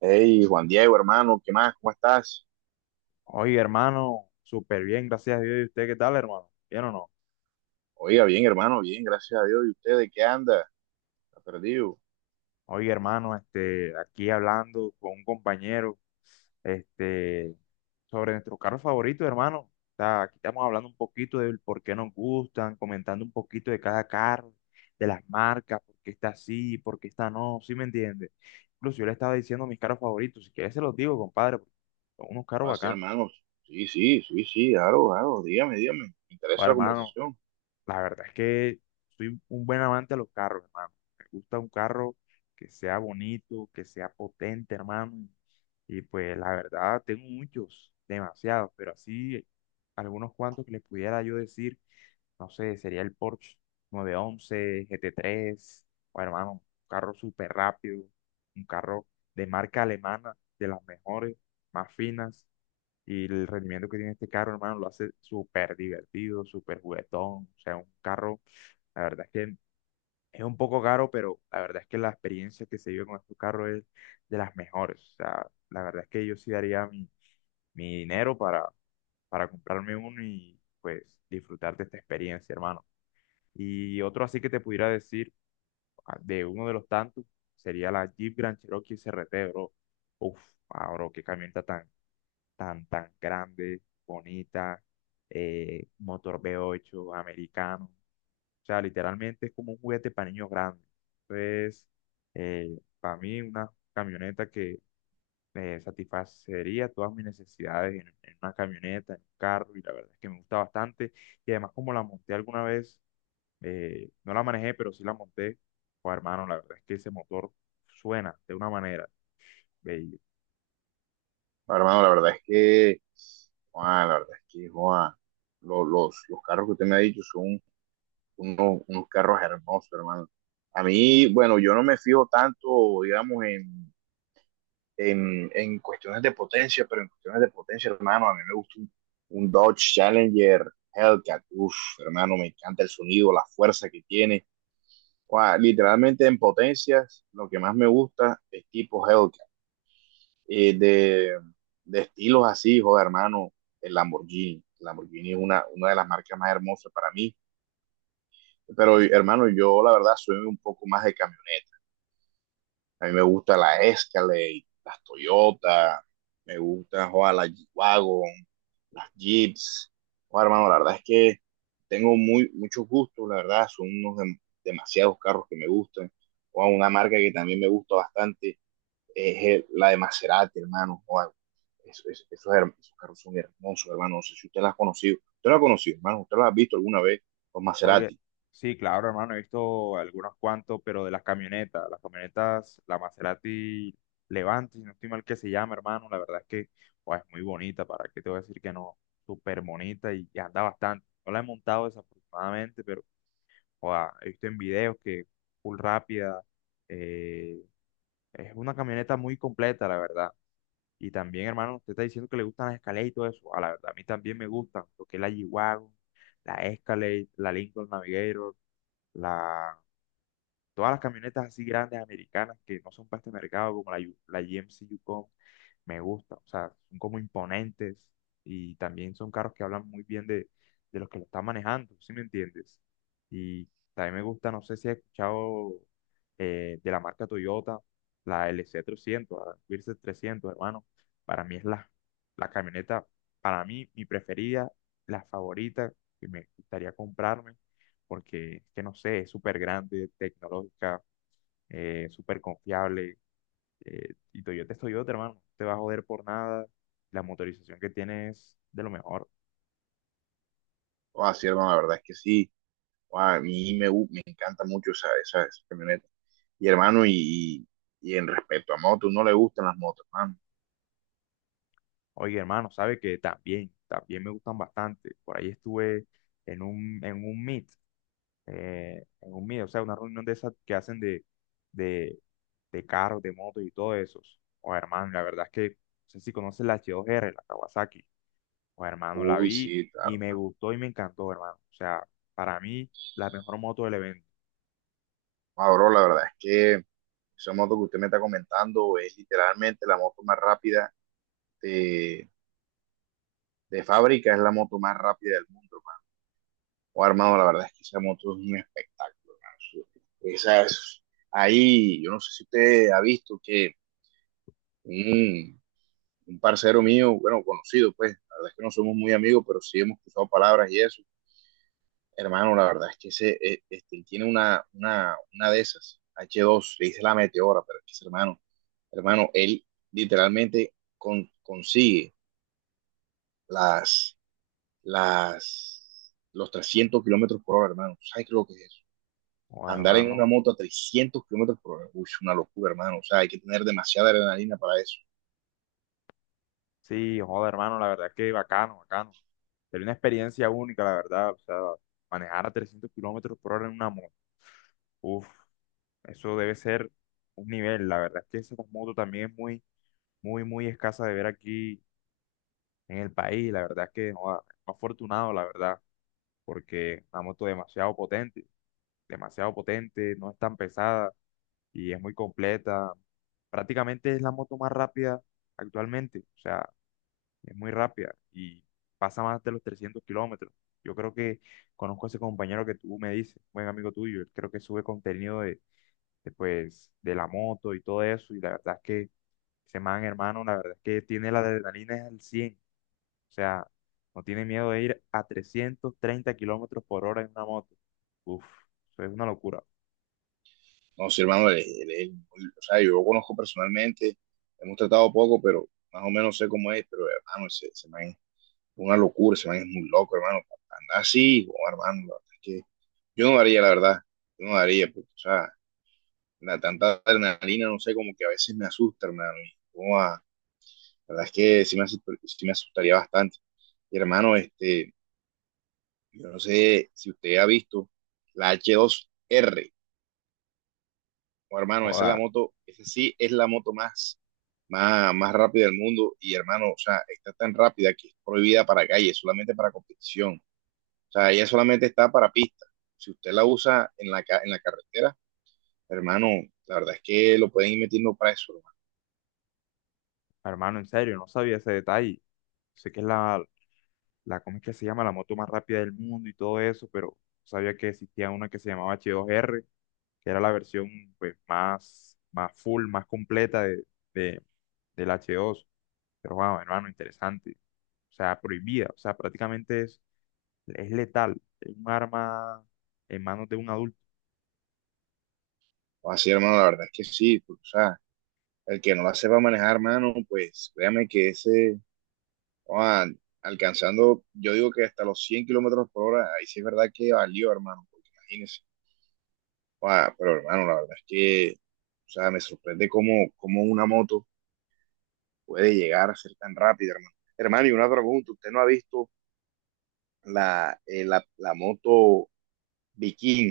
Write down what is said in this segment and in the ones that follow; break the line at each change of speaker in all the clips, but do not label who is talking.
Hey, Juan Diego, hermano, ¿qué más? ¿Cómo estás?
Oye, hermano, súper bien, gracias a Dios. ¿Y usted qué tal, hermano? ¿Bien o no?
Oiga, bien, hermano, bien, gracias a Dios. ¿Y usted de qué anda? ¿Está perdido?
Oye, hermano, aquí hablando con un compañero, este, sobre nuestros carros favoritos, hermano. O sea, aquí estamos hablando un poquito del por qué nos gustan, comentando un poquito de cada carro, de las marcas, por qué está así, por qué está no, ¿sí me entiende? Incluso yo le estaba diciendo mis carros favoritos, si quieres se los digo, compadre, porque son unos carros
Ah, sí,
bacanos.
hermano. Sí, sí, sí, sí, claro, claro. Dígame, dígame. Me
Bueno,
interesa la
hermano,
conversación.
la verdad es que soy un buen amante a los carros, hermano. Me gusta un carro que sea bonito, que sea potente, hermano. Y pues la verdad, tengo muchos, demasiados, pero así algunos cuantos que les pudiera yo decir, no sé, sería el Porsche 911, GT3, o hermano, un carro súper rápido, un carro de marca alemana, de las mejores, más finas. Y el rendimiento que tiene este carro, hermano, lo hace súper divertido, súper juguetón. O sea, un carro, la verdad es que es un poco caro, pero la verdad es que la experiencia que se vive con estos carros es de las mejores. O sea, la verdad es que yo sí daría mi dinero para comprarme uno y pues disfrutar de esta experiencia, hermano. Y otro así que te pudiera decir, ah, de uno de los tantos, sería la Jeep Grand Cherokee SRT, bro. Uf, ah, bro, qué camioneta tan grande, bonita, motor V8 americano. O sea, literalmente es como un juguete para niños grandes. Entonces, para mí una camioneta que satisfacería todas mis necesidades en una camioneta, en un carro, y la verdad es que me gusta bastante. Y además como la monté alguna vez, no la manejé, pero sí la monté, pues hermano, la verdad es que ese motor suena de una manera. Ve,
Ah, hermano, la verdad es que, Juan, los carros que usted me ha dicho son unos carros hermosos, hermano. A mí, bueno, yo no me fijo tanto, digamos, en cuestiones de potencia, pero en cuestiones de potencia, hermano, a mí me gusta un Dodge Challenger Hellcat. Uff, hermano, me encanta el sonido, la fuerza que tiene. Wow, literalmente en potencias, lo que más me gusta es tipo Hellcat. Eh, de, de estilos así, joder, hermano, el Lamborghini. El Lamborghini es una de las marcas más hermosas para mí. Pero, hermano, yo la verdad soy un poco más de camioneta. A mí me gusta la Escalade, las Toyota, me gusta joder, la G-Wagon, las Jeeps. Joder, hermano, la verdad es que tengo muchos gustos, la verdad, son unos demasiados carros que me gustan. Joder, una marca que también me gusta bastante es la de Maserati, hermano. Joder, esos esos carros son hermosos, hermano. No sé si usted las ha conocido. ¿Usted las ha conocido, hermano? ¿Usted las ha visto alguna vez? Los
Oye,
Maserati.
sí, claro, hermano, he visto algunos cuantos, pero de las camionetas, la Maserati Levante, si no estoy mal que se llama, hermano, la verdad es que oh, es muy bonita, ¿para qué te voy a decir que no? Súper bonita y anda bastante. No la he montado desafortunadamente, pero oh, he visto en videos que full rápida, eh, es una camioneta muy completa, la verdad. Y también, hermano, usted está diciendo que le gustan las Escalade y todo eso, a la verdad, a mí también me gustan, lo que es la g la Escalade, la Lincoln Navigator la, todas las camionetas así grandes americanas que no son para este mercado, como la, la GMC Yukon, me gusta. O sea, son como imponentes y también son carros que hablan muy bien de los que lo están manejando, ¿sí me entiendes? Y también me gusta, no sé si has escuchado de la marca Toyota, la LC300, la Versa 300, hermano. Para mí es la camioneta, para mí, mi preferida, la favorita que me gustaría comprarme, porque es que no sé, es súper grande, tecnológica, súper confiable, y Toyota es Toyota, hermano. No te va a joder por nada. La motorización que tiene es de lo mejor.
Joder, sí, hermano, la verdad es que sí. Guau, a mí me, gu- me encanta mucho esa esa camioneta. Y hermano, y en respecto a motos, no le gustan las motos, hermano.
Oye, hermano, sabe que también, también me gustan bastante. Por ahí estuve en un meet, en un meet, o sea, una reunión de esas que hacen de, de carros, de motos y todo eso. O hermano, la verdad es que, no sé si conoces la H2R, la Kawasaki. O hermano, la
Uy,
vi
sí,
y
claro,
me
hermano.
gustó y me encantó, hermano. O sea, para mí, la mejor moto del evento.
Ah, bro, la verdad es que esa moto que usted me está comentando es literalmente la moto más rápida de, de fábrica, es la moto más rápida del mundo, hermano. Oh, hermano, la verdad es que esa moto es un espectáculo, hermano. Esa es, ahí, yo no sé si usted ha visto que un un parcero mío, bueno, conocido, pues, la verdad es que no somos muy amigos, pero sí hemos cruzado palabras y eso. Hermano, la verdad es que ese, él tiene una una de esas, H2, le dice la meteora, pero es que ese hermano, hermano, él literalmente consigue las, los 300 kilómetros por hora, hermano. ¿Sabes qué es lo que es eso?
O
Andar en una
hermano.
moto a 300 kilómetros por hora, uy, es una locura, hermano. O sea, hay que tener demasiada adrenalina para eso.
Sí, joder, hermano, la verdad que bacano, bacano. Sería una experiencia única, la verdad. O sea, manejar a 300 kilómetros por hora en una moto. Uf, eso debe ser un nivel. La verdad es que esa moto también es muy, muy, muy escasa de ver aquí en el país. La verdad es que, joder, afortunado, la verdad, porque una moto demasiado potente, no es tan pesada y es muy completa. Prácticamente es la moto más rápida actualmente. O sea, es muy rápida y pasa más de los 300 kilómetros. Yo creo que conozco a ese compañero que tú me dices, buen amigo tuyo, él creo que sube contenido de la moto y todo eso, y la verdad es que ese man, hermano, la verdad es que tiene la adrenalina al cien, o sea, no tiene miedo de ir a 330 kilómetros por hora en una moto. Uf, eso es una locura.
No, sí, hermano, o sea, yo lo conozco personalmente, hemos tratado poco, pero más o menos sé cómo es, pero hermano, ese man es una locura, ese man es muy loco, hermano, para andar así, oh, hermano, la verdad es que yo no daría, la verdad, yo no daría, porque, o sea, la tanta adrenalina, no sé, como que a veces me asusta, hermano, la verdad es que sí sí me asustaría bastante. Y hermano, este, yo no sé si usted ha visto la H2R o hermano, esa es la
Joda,
moto, esa sí es la moto más más rápida del mundo. Y hermano, o sea, está tan rápida que es prohibida para calle, solamente para competición. O sea, ella solamente está para pista. Si usted la usa en en la carretera, hermano, la verdad es que lo pueden ir metiendo preso, hermano.
hermano, en serio, no sabía ese detalle. Sé que es la, ¿cómo es que se llama? La moto más rápida del mundo y todo eso, pero sabía que existía una que se llamaba H2R, que era la versión pues más full, más completa de- del H2. Pero wow, hermano, interesante. O sea, prohibida, o sea, prácticamente es letal, es un arma en manos de un adulto.
O así, hermano, la verdad es que sí. Porque, o sea, el que no la sepa manejar, hermano, pues créame que ese, ah, alcanzando, yo digo que hasta los 100 kilómetros por hora, ahí sí es verdad que valió, hermano, porque imagínese. Ah, pero hermano, la verdad es que, o sea, me sorprende cómo una moto puede llegar a ser tan rápida, hermano. Hermano, y una pregunta, ¿usted no ha visto la moto Viking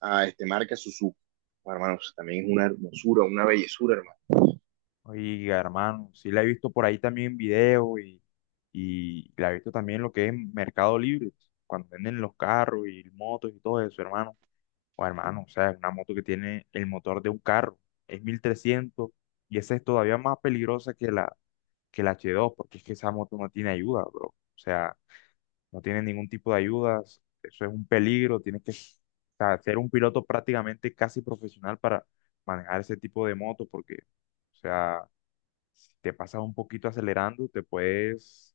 a este marca Suzuki? Bueno, hermano, o sea, también es una hermosura, una bellezura, hermano.
Oiga, hermano, sí la he visto por ahí también en video y la he visto también en lo que es Mercado Libre, cuando venden los carros y motos y todo eso, hermano. O hermano, o sea, es una moto que tiene el motor de un carro, es 1300 y esa es todavía más peligrosa que la, H2 porque es que esa moto no tiene ayuda, bro. O sea, no tiene ningún tipo de ayudas, eso es un peligro, tienes que o sea, ser un piloto prácticamente casi profesional para manejar ese tipo de moto porque, o sea, si te pasas un poquito acelerando, te puedes,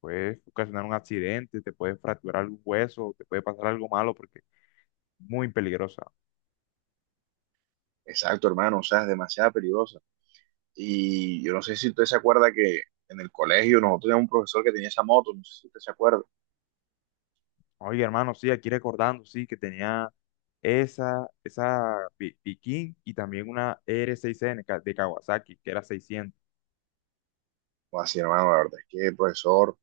puedes ocasionar un accidente, te puedes fracturar algún hueso, te puede pasar algo malo porque es muy peligrosa.
Exacto, hermano, o sea, es demasiado peligrosa. Y yo no sé si usted se acuerda que en el colegio nosotros teníamos un profesor que tenía esa moto, no sé si usted se acuerda.
Oye, hermano, sí, aquí recordando, sí, que tenía esa Piquín y también una R6N de Kawasaki, que era 600.
O así, hermano, la verdad es que el profesor,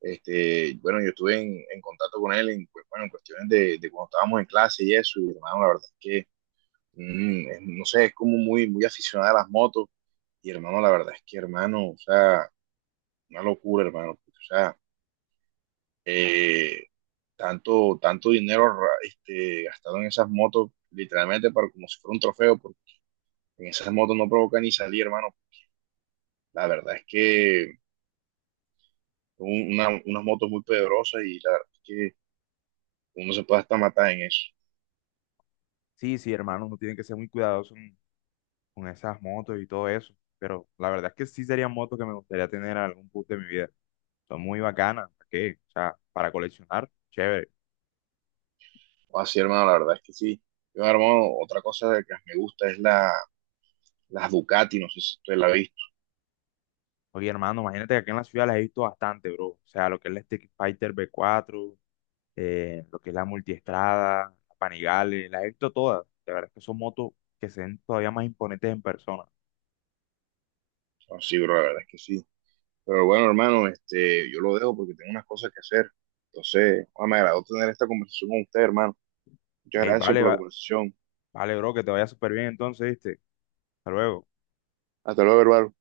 este, bueno, yo estuve en contacto con él en, pues, bueno, en cuestiones de cuando estábamos en clase y eso, y hermano, la verdad es que mm, no sé, es como muy aficionada a las motos. Y hermano, la verdad es que hermano, o sea, una locura, hermano. Porque, o sea, eh, tanto dinero gastado en esas motos, literalmente para, como si fuera un trofeo, porque en esas motos no provoca ni salir, hermano. La verdad es que son unas motos muy poderosas y la verdad es que uno se puede hasta matar en eso.
Sí, sí, hermano, uno tiene que ser muy cuidadoso con esas motos y todo eso. Pero la verdad es que sí serían motos que me gustaría tener en algún punto de mi vida. Son muy bacanas, ¿para qué? O sea, para coleccionar, chévere.
O así, hermano, la verdad es que sí. Yo, hermano, otra cosa que me gusta es las Ducati, no sé si usted la ha visto.
Oye, hermano, imagínate que aquí en la ciudad las he visto bastante, bro. O sea, lo que es la Street Fighter V4, lo que es la multiestrada, la Panigale, la he visto todas. La verdad es que son motos que se ven todavía más imponentes en persona.
No, sí, bro, la verdad es que sí. Pero bueno, hermano, este, yo lo dejo porque tengo unas cosas que hacer. Entonces, ah, me agradó tener esta conversación con usted, hermano. Muchas
Ey,
gracias
vale,
por la conversación.
vale, bro, que te vaya súper bien entonces, ¿viste? Hasta luego.
Hasta luego, hermano.